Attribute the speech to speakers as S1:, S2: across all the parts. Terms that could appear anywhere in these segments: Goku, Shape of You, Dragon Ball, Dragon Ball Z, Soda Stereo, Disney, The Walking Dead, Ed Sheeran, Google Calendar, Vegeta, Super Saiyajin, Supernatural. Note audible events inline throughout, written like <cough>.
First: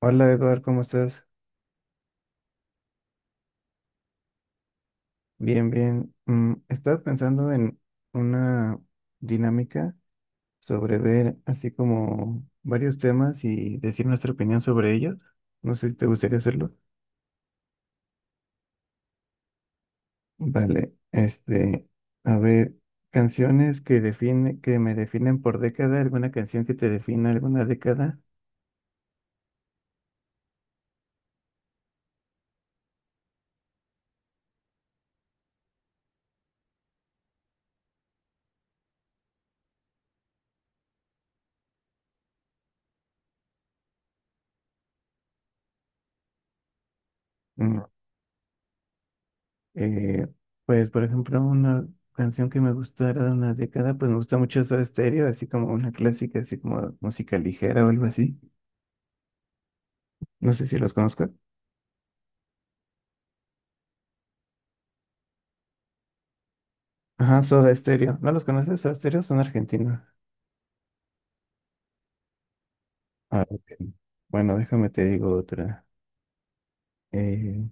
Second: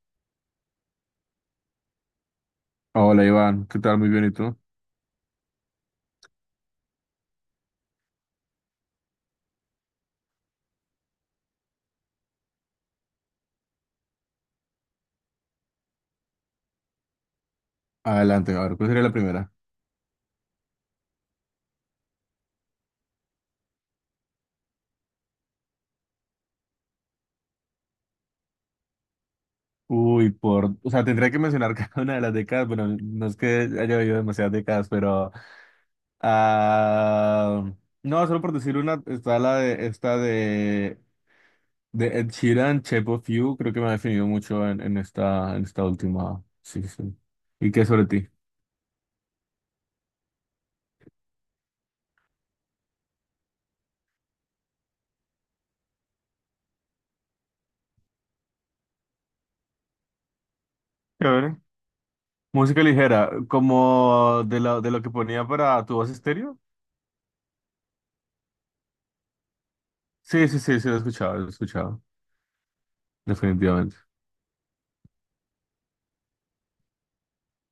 S1: Hola Eduardo, ¿cómo estás?
S2: Hola Iván, ¿qué tal? Muy bien, ¿y tú?
S1: Bien, bien. Estaba pensando en una dinámica sobre ver así como varios temas y decir nuestra opinión sobre ellos. No sé si te gustaría hacerlo.
S2: Adelante, a ver, ¿cuál sería la primera?
S1: Vale, a ver, canciones que me definen por década, alguna canción que te defina alguna década.
S2: Uy, por, o sea, tendría que mencionar <laughs> cada una de las décadas. Bueno, no es que haya habido demasiadas décadas, pero, ah, no, solo por decir una, está la de, esta de Ed Sheeran, Shape of You, creo que me ha definido mucho en esta última, sí, sí. Sí. ¿Y
S1: Mm,
S2: qué sobre ti?
S1: Eh, pues, por ejemplo, una canción que me gustó era de una década, pues me gusta mucho Soda Stereo, así como una clásica, así como música ligera o algo así. No sé si los conozco.
S2: A ver. Música ligera, como de lo que ponía para tu voz estéreo.
S1: Ajá, Soda Stereo. ¿No los conoces? Soda Stereo son argentinos.
S2: Sí, sí, sí, sí, lo he escuchado,
S1: Ah, ok.
S2: definitivamente.
S1: Bueno, déjame te digo otra. Eh,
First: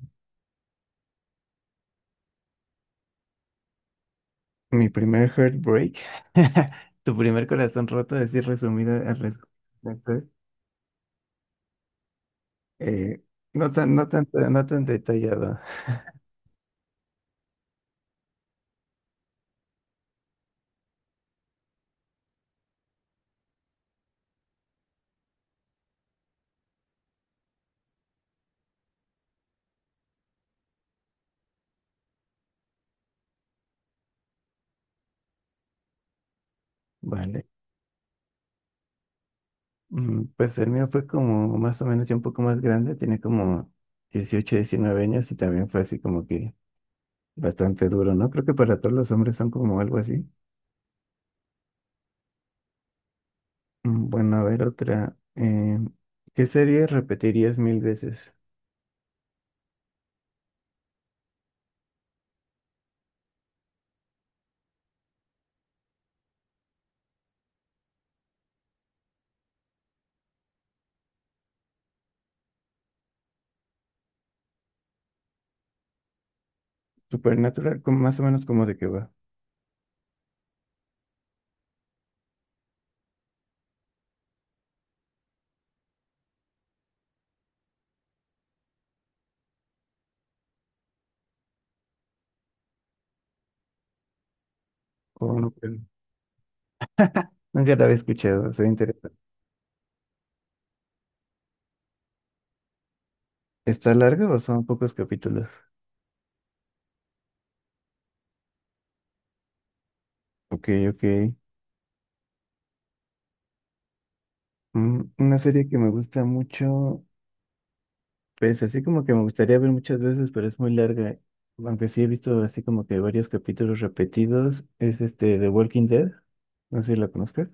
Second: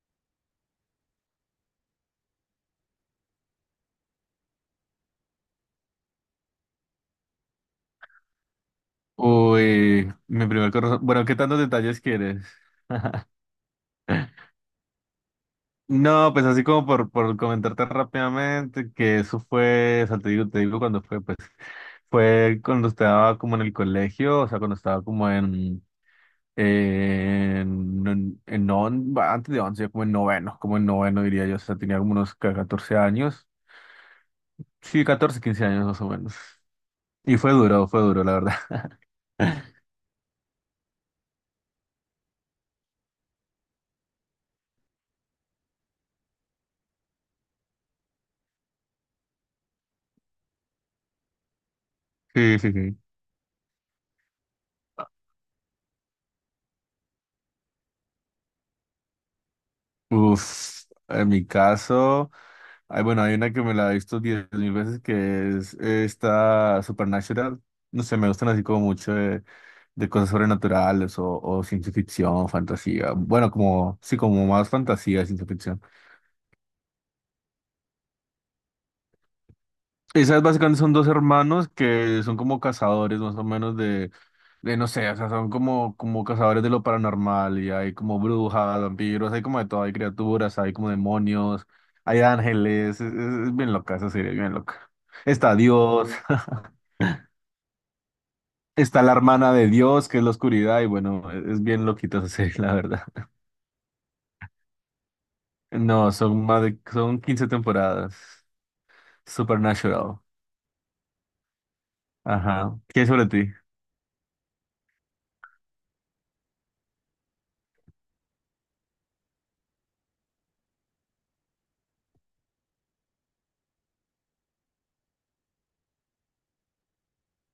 S1: mi primer heartbreak, <laughs> tu primer corazón roto, decir resumido al res-
S2: Uy, mi primer corazón. Bueno, ¿qué tantos detalles quieres?
S1: Eh, no tan detallado. <laughs>
S2: No, pues así como por comentarte rápidamente, que eso fue, o sea, te digo cuando fue, pues, fue cuando estaba como en el colegio, o sea, cuando estaba como en non- antes de once, como en noveno diría yo, o sea, tenía como unos ca- 14 años, sí, 14 15 años más o menos. Y
S1: Vale.
S2: fue duro, la verdad. <laughs>
S1: Pues el mío fue como más o menos ya un poco más grande, tenía como 18 19 años y también fue así como que bastante duro, ¿no? Creo que para todos los hombres son como algo así.
S2: Sí, sí, sí.
S1: Bueno, a ver otra. ¿Qué serie repetirías mil veces?
S2: Uf, en mi caso, hay, bueno, hay una que me la he visto diez mil veces, que es esta Supernatural. No sé, me gustan así como mucho de cosas sobrenaturales o ciencia ficción, fantasía. Bueno, como, sí, como más fantasía, ciencia ficción.
S1: Supernatural, como más o menos como de qué va.
S2: Esas básicamente son dos hermanos que son como cazadores más o menos de no sé, o sea, son como, como cazadores de lo paranormal, y hay como brujas, vampiros, hay como de todo, hay criaturas, hay como demonios, hay ángeles, es bien loca esa serie, bien loca.
S1: O no,
S2: Está
S1: creo.
S2: Dios, <laughs>
S1: No, ya la había escuchado, soy
S2: está la
S1: interesante.
S2: hermana de Dios, que es la oscuridad, y bueno, es bien loquita esa serie, <laughs> la verdad.
S1: ¿Está larga o son pocos capítulos?
S2: No, son más de, son 15 temporadas. Supernatural.
S1: Ok, ok.
S2: Ajá. ¿Qué es sobre ti?
S1: Una serie que me gusta mucho. Pues así como que me gustaría ver muchas veces, pero es muy larga. Aunque sí he visto así como que varios capítulos repetidos. Es este The Walking Dead. No sé si la conozcas.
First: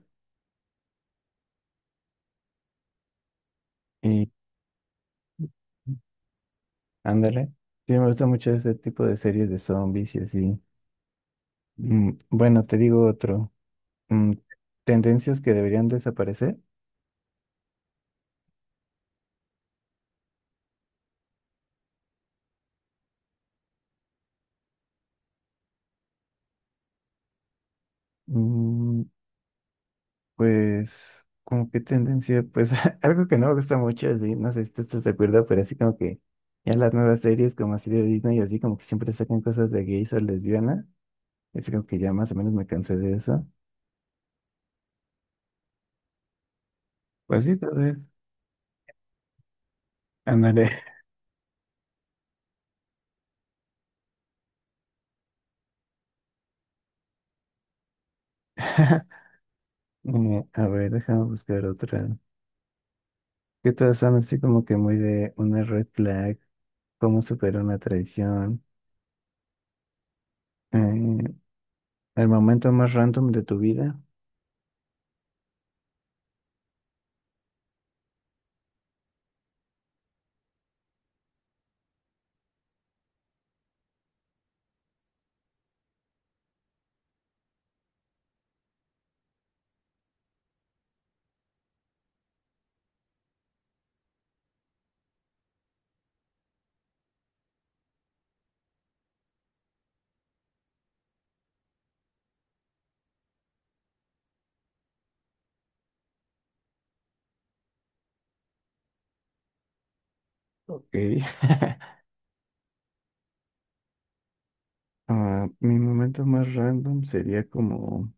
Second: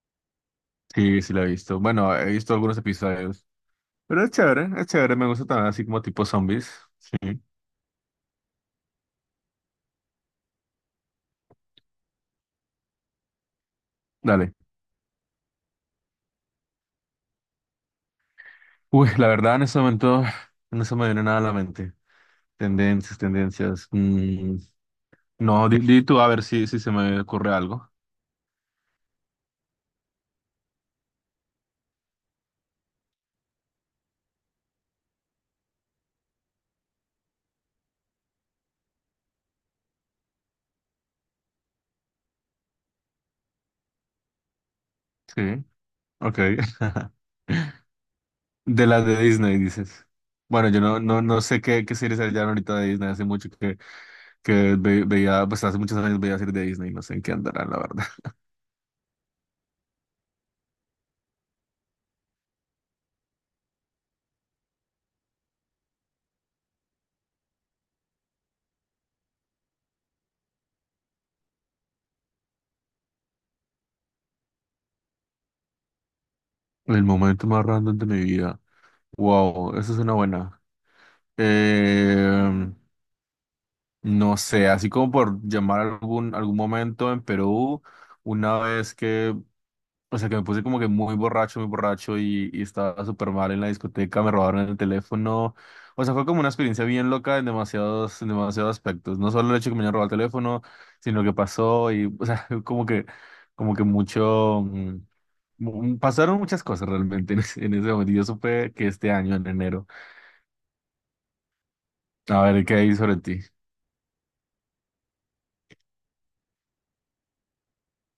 S2: Sí, sí la he visto. Bueno, he visto algunos episodios. Pero
S1: Y
S2: es chévere, me gusta también así como tipo zombies. Sí.
S1: ándale. Sí, me gusta mucho ese tipo de series de zombies y así. Bueno, te digo otro. Mm,
S2: Dale.
S1: tendencias que deberían desaparecer.
S2: Uy, la verdad en ese momento no se me viene nada a la mente. Tendencias, tendencias. No, di, di tú a ver si, si se me ocurre algo.
S1: Mm, Pues, como que tendencia, pues <laughs> algo que no me gusta mucho, así, no sé si tú estás de acuerdo, pero así como que ya las nuevas series como así de Disney, así como que siempre sacan cosas de gays o lesbianas así como que ya más o menos me cansé de eso.
S2: Sí, ok. <laughs>
S1: Pues sí, tal vez,
S2: De las de Disney, dices. Bueno,
S1: ándale.
S2: yo no, no, no sé qué, qué series hayan ahorita de Disney. Hace mucho que ve- veía, pues hace muchos años veía series de Disney. No sé en qué andarán, la verdad. <laughs>
S1: <laughs> A ver, déjame buscar otra. Que todas son así como que muy de una red flag, cómo superar una traición, eh, el momento más random de tu vida.
S2: El momento más random de mi vida. Wow, esa es una buena. Eh, No sé, así como por llamar algún, algún momento en Perú, una vez que, o sea, que me puse como que muy borracho y estaba súper mal en la discoteca, me robaron el teléfono. O sea, fue como una experiencia bien loca en demasiados aspectos. No solo el hecho de que me hayan robado el teléfono, sino que pasó y, o sea, <laughs> como que mucho, mu- pasaron muchas cosas realmente en ese momento. Yo supe que este año, en enero.
S1: Ok. <laughs>
S2: A ver, ¿qué hay sobre ti?
S1: Ah, mi momento más random sería como,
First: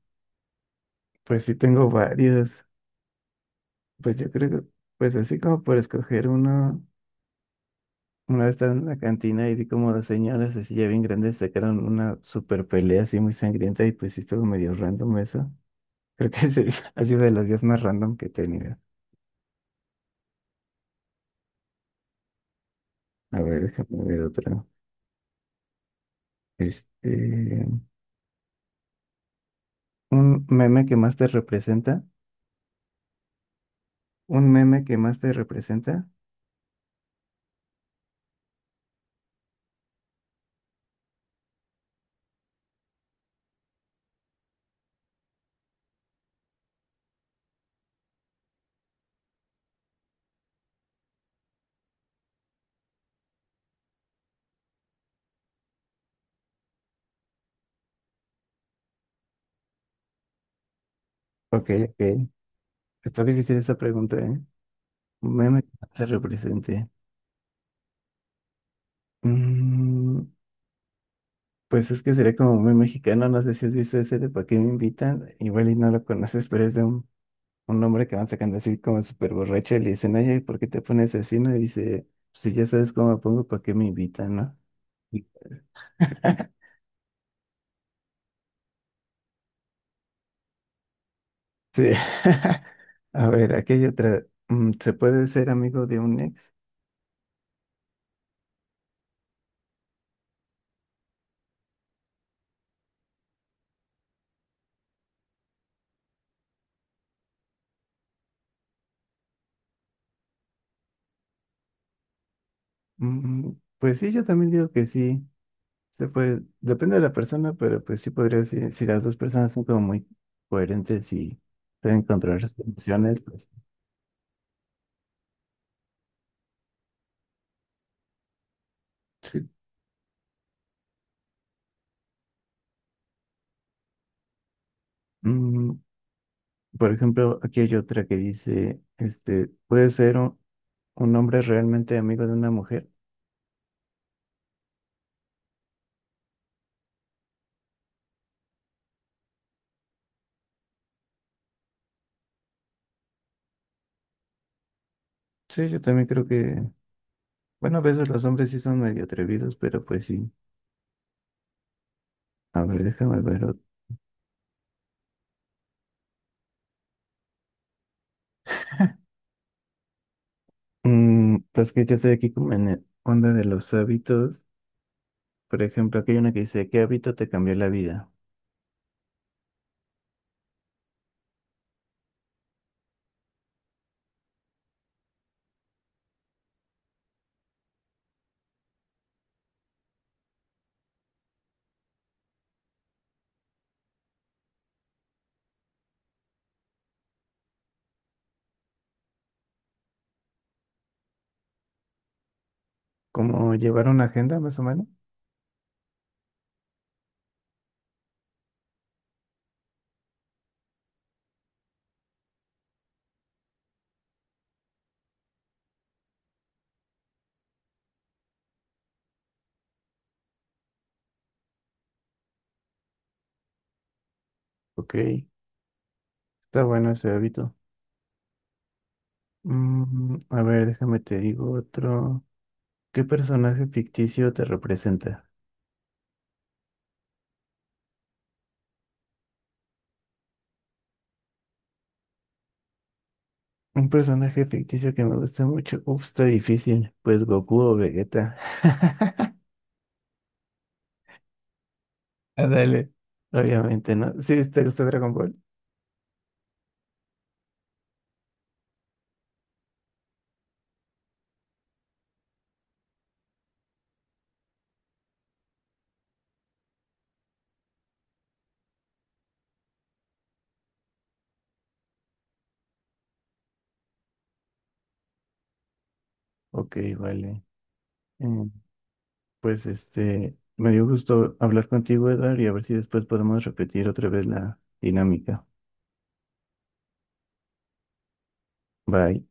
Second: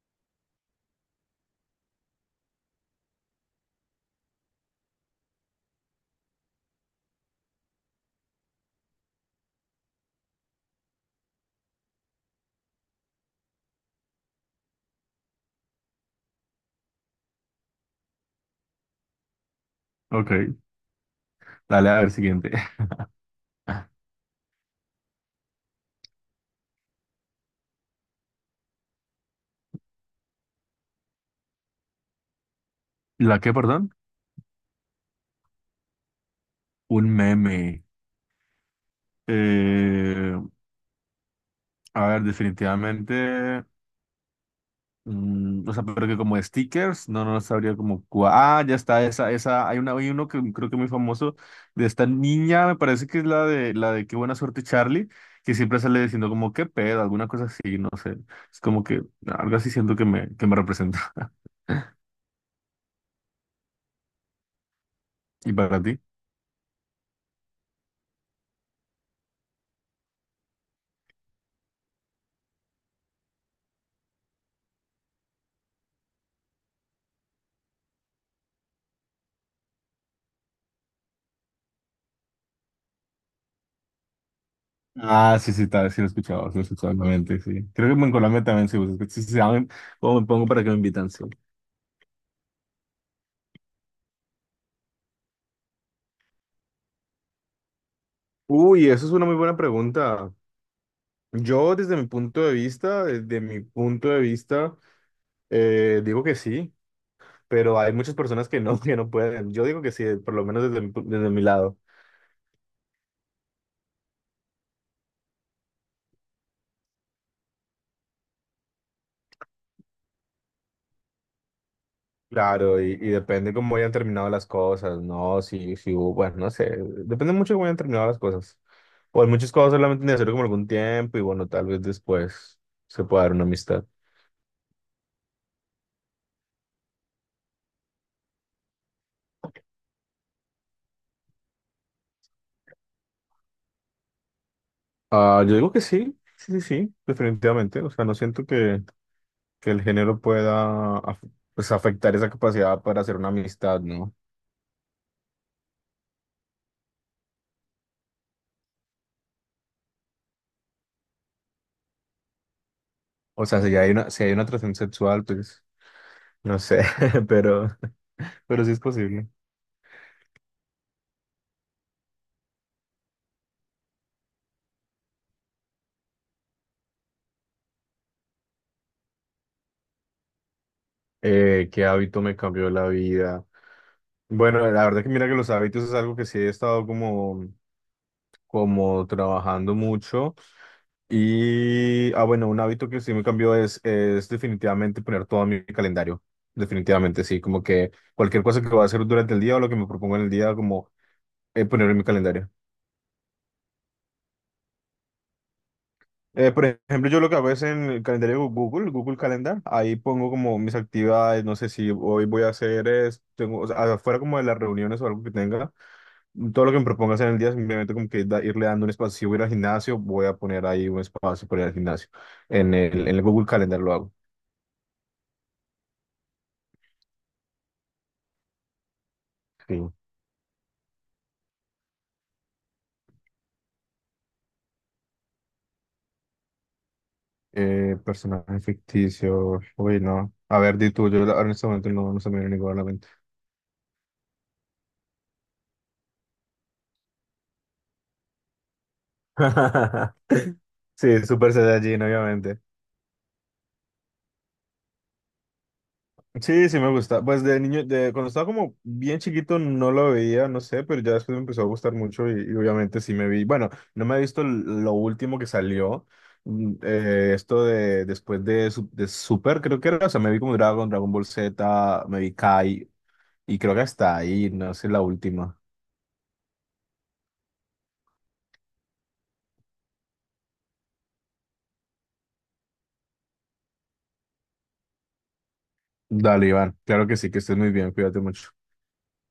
S1: pues sí tengo varios, pues yo creo que, pues así como por escoger uno, una vez estaba en la cantina y vi como dos señoras así ya bien grandes sacaron una super pelea así muy sangrienta y pues sí estuvo medio random eso. Creo que ese <laughs> ha sido de los días más random que he tenido.
S2: Ok. Dale, a ver, siguiente. <laughs>
S1: A ver, déjame ver otra. Este, un meme que más te representa,
S2: ¿La qué, perdón?
S1: un meme que más te representa.
S2: Un meme. Eh, a ver, definitivamente. O sea, pero que como stickers, no, no sabría como. Cua- ah, ya está, esa, esa. Hay una, hay uno que creo que es muy famoso, de esta niña, me parece que es la de Qué buena suerte, Charlie, que siempre sale diciendo como qué pedo, alguna cosa así, no sé. Es como que algo así siento que me representa. <laughs>
S1: Ok, ok. Está difícil esa pregunta, ¿eh? Un
S2: ¿Y
S1: meme que
S2: para ti?
S1: se represente. Mm, pues es que sería como muy mexicano, no sé si has visto ese de ¿Para qué me invitan? Igual y no lo conoces, pero es de un hombre que van sacando así como súper borracho y le dicen, oye, ¿por qué te pones así? No, y dice, "Pues si ya sabes cómo me pongo, ¿para qué me invitan, no? Y-
S2: Ah, sí, sí, tal, sí lo he escuchado,
S1: <laughs>
S2: sí lo he escuchado, obviamente, sí. Creo que en Colombia también se usa, es que sí, sí, saben cómo me pongo para que me invitan, sí.
S1: Sí. <laughs> A ver, aquí hay otra. ¿Se puede ser amigo de un ex?
S2: Uy, eso es una muy buena pregunta. Yo desde mi punto de vista, desde mi punto de vista, digo que sí, pero hay muchas personas que no, <laughs> que no pueden. Yo digo que sí, por lo menos desde mi, pu- desde mi lado.
S1: Mm, pues sí, yo también digo que sí. Sí, pues depende de la persona, pero pues sí podría decir, si las dos personas son como muy coherentes y saben controlar sus
S2: Claro, y
S1: emociones, pues
S2: depende cómo hayan terminado las cosas, ¿no? Si, si hubo, bueno, no sé, depende mucho de cómo hayan terminado las cosas. O hay
S1: sí.
S2: muchas cosas solamente necesario como algún tiempo, y bueno, tal vez después se pueda dar una amistad.
S1: Mm, por ejemplo, aquí hay otra que dice, este, ¿puede ser un hombre realmente amigo de una mujer?
S2: Ah, yo digo que sí, sí, sí, sí, definitivamente. O sea, no siento que el género pueda af- pues, afectar esa capacidad para hacer una amistad, ¿no?
S1: Sí, yo también creo que, bueno, a veces los hombres sí son medio atrevidos, pero pues sí. A ver, déjame ver.
S2: O
S1: Ot-
S2: sea, si hay una, si hay una atracción sexual, pues no sé, <laughs> pero, pero sí es posible.
S1: Pues que ya estoy aquí como en el onda de los hábitos. Por ejemplo, aquí hay una que dice, ¿qué hábito te cambió la vida?
S2: ¿Qué hábito me cambió la vida? Bueno, la verdad que mira que los hábitos es algo que sí he estado como, como trabajando mucho. Y, bueno, un hábito que sí me cambió es definitivamente poner todo en mi calendario. Definitivamente, sí, como que cualquier cosa que voy a hacer durante el día o lo que me propongo en el día, como ponerlo en mi calendario.
S1: Como llevar una agenda, más o menos.
S2: Por ejemplo, yo lo que hago es en el calendario de Google, Google Calendar, ahí pongo como mis actividades, no sé si hoy voy a hacer es, tengo, o sea, afuera como de las reuniones o algo que tenga, todo lo que me proponga hacer en el día, simplemente como que da- irle dando un espacio, si voy a ir al gimnasio, voy a poner ahí un espacio para ir al gimnasio, en el Google Calendar lo hago.
S1: Ok, está bueno ese hábito.
S2: Sí.
S1: A ver, déjame te digo otro. ¿Qué personaje ficticio te representa?
S2: Personaje ficticio, uy, no, a ver, di tú, yo ahora en este momento no, no se me viene ninguna a la mente.
S1: Un personaje ficticio que me gusta mucho. Uf, está difícil. Pues Goku o Vegeta. <laughs>
S2: <laughs> Sí, Super Saiyajin, obviamente.
S1: Ándale. Obviamente, ¿no? Sí, ¿te gusta Dragon Ball?
S2: Sí, sí me gusta. Pues de niño, de, cuando estaba como bien chiquito no lo veía, no sé, pero ya después me empezó a gustar mucho y obviamente sí me vi. Bueno, no me he visto l- lo último que salió, esto de después de, Su- de Super, creo que era, o sea, me vi como Dragon, Dragon Ball Z, me vi Kai, y creo que hasta ahí, no sé, la última.
S1: Ok, vale. Mm, Pues me dio gusto hablar contigo, Edward, y a ver si después podemos repetir otra vez la dinámica.
S2: Dale, Iván, claro que sí, que estés muy bien, cuídate mucho.
S1: Bye.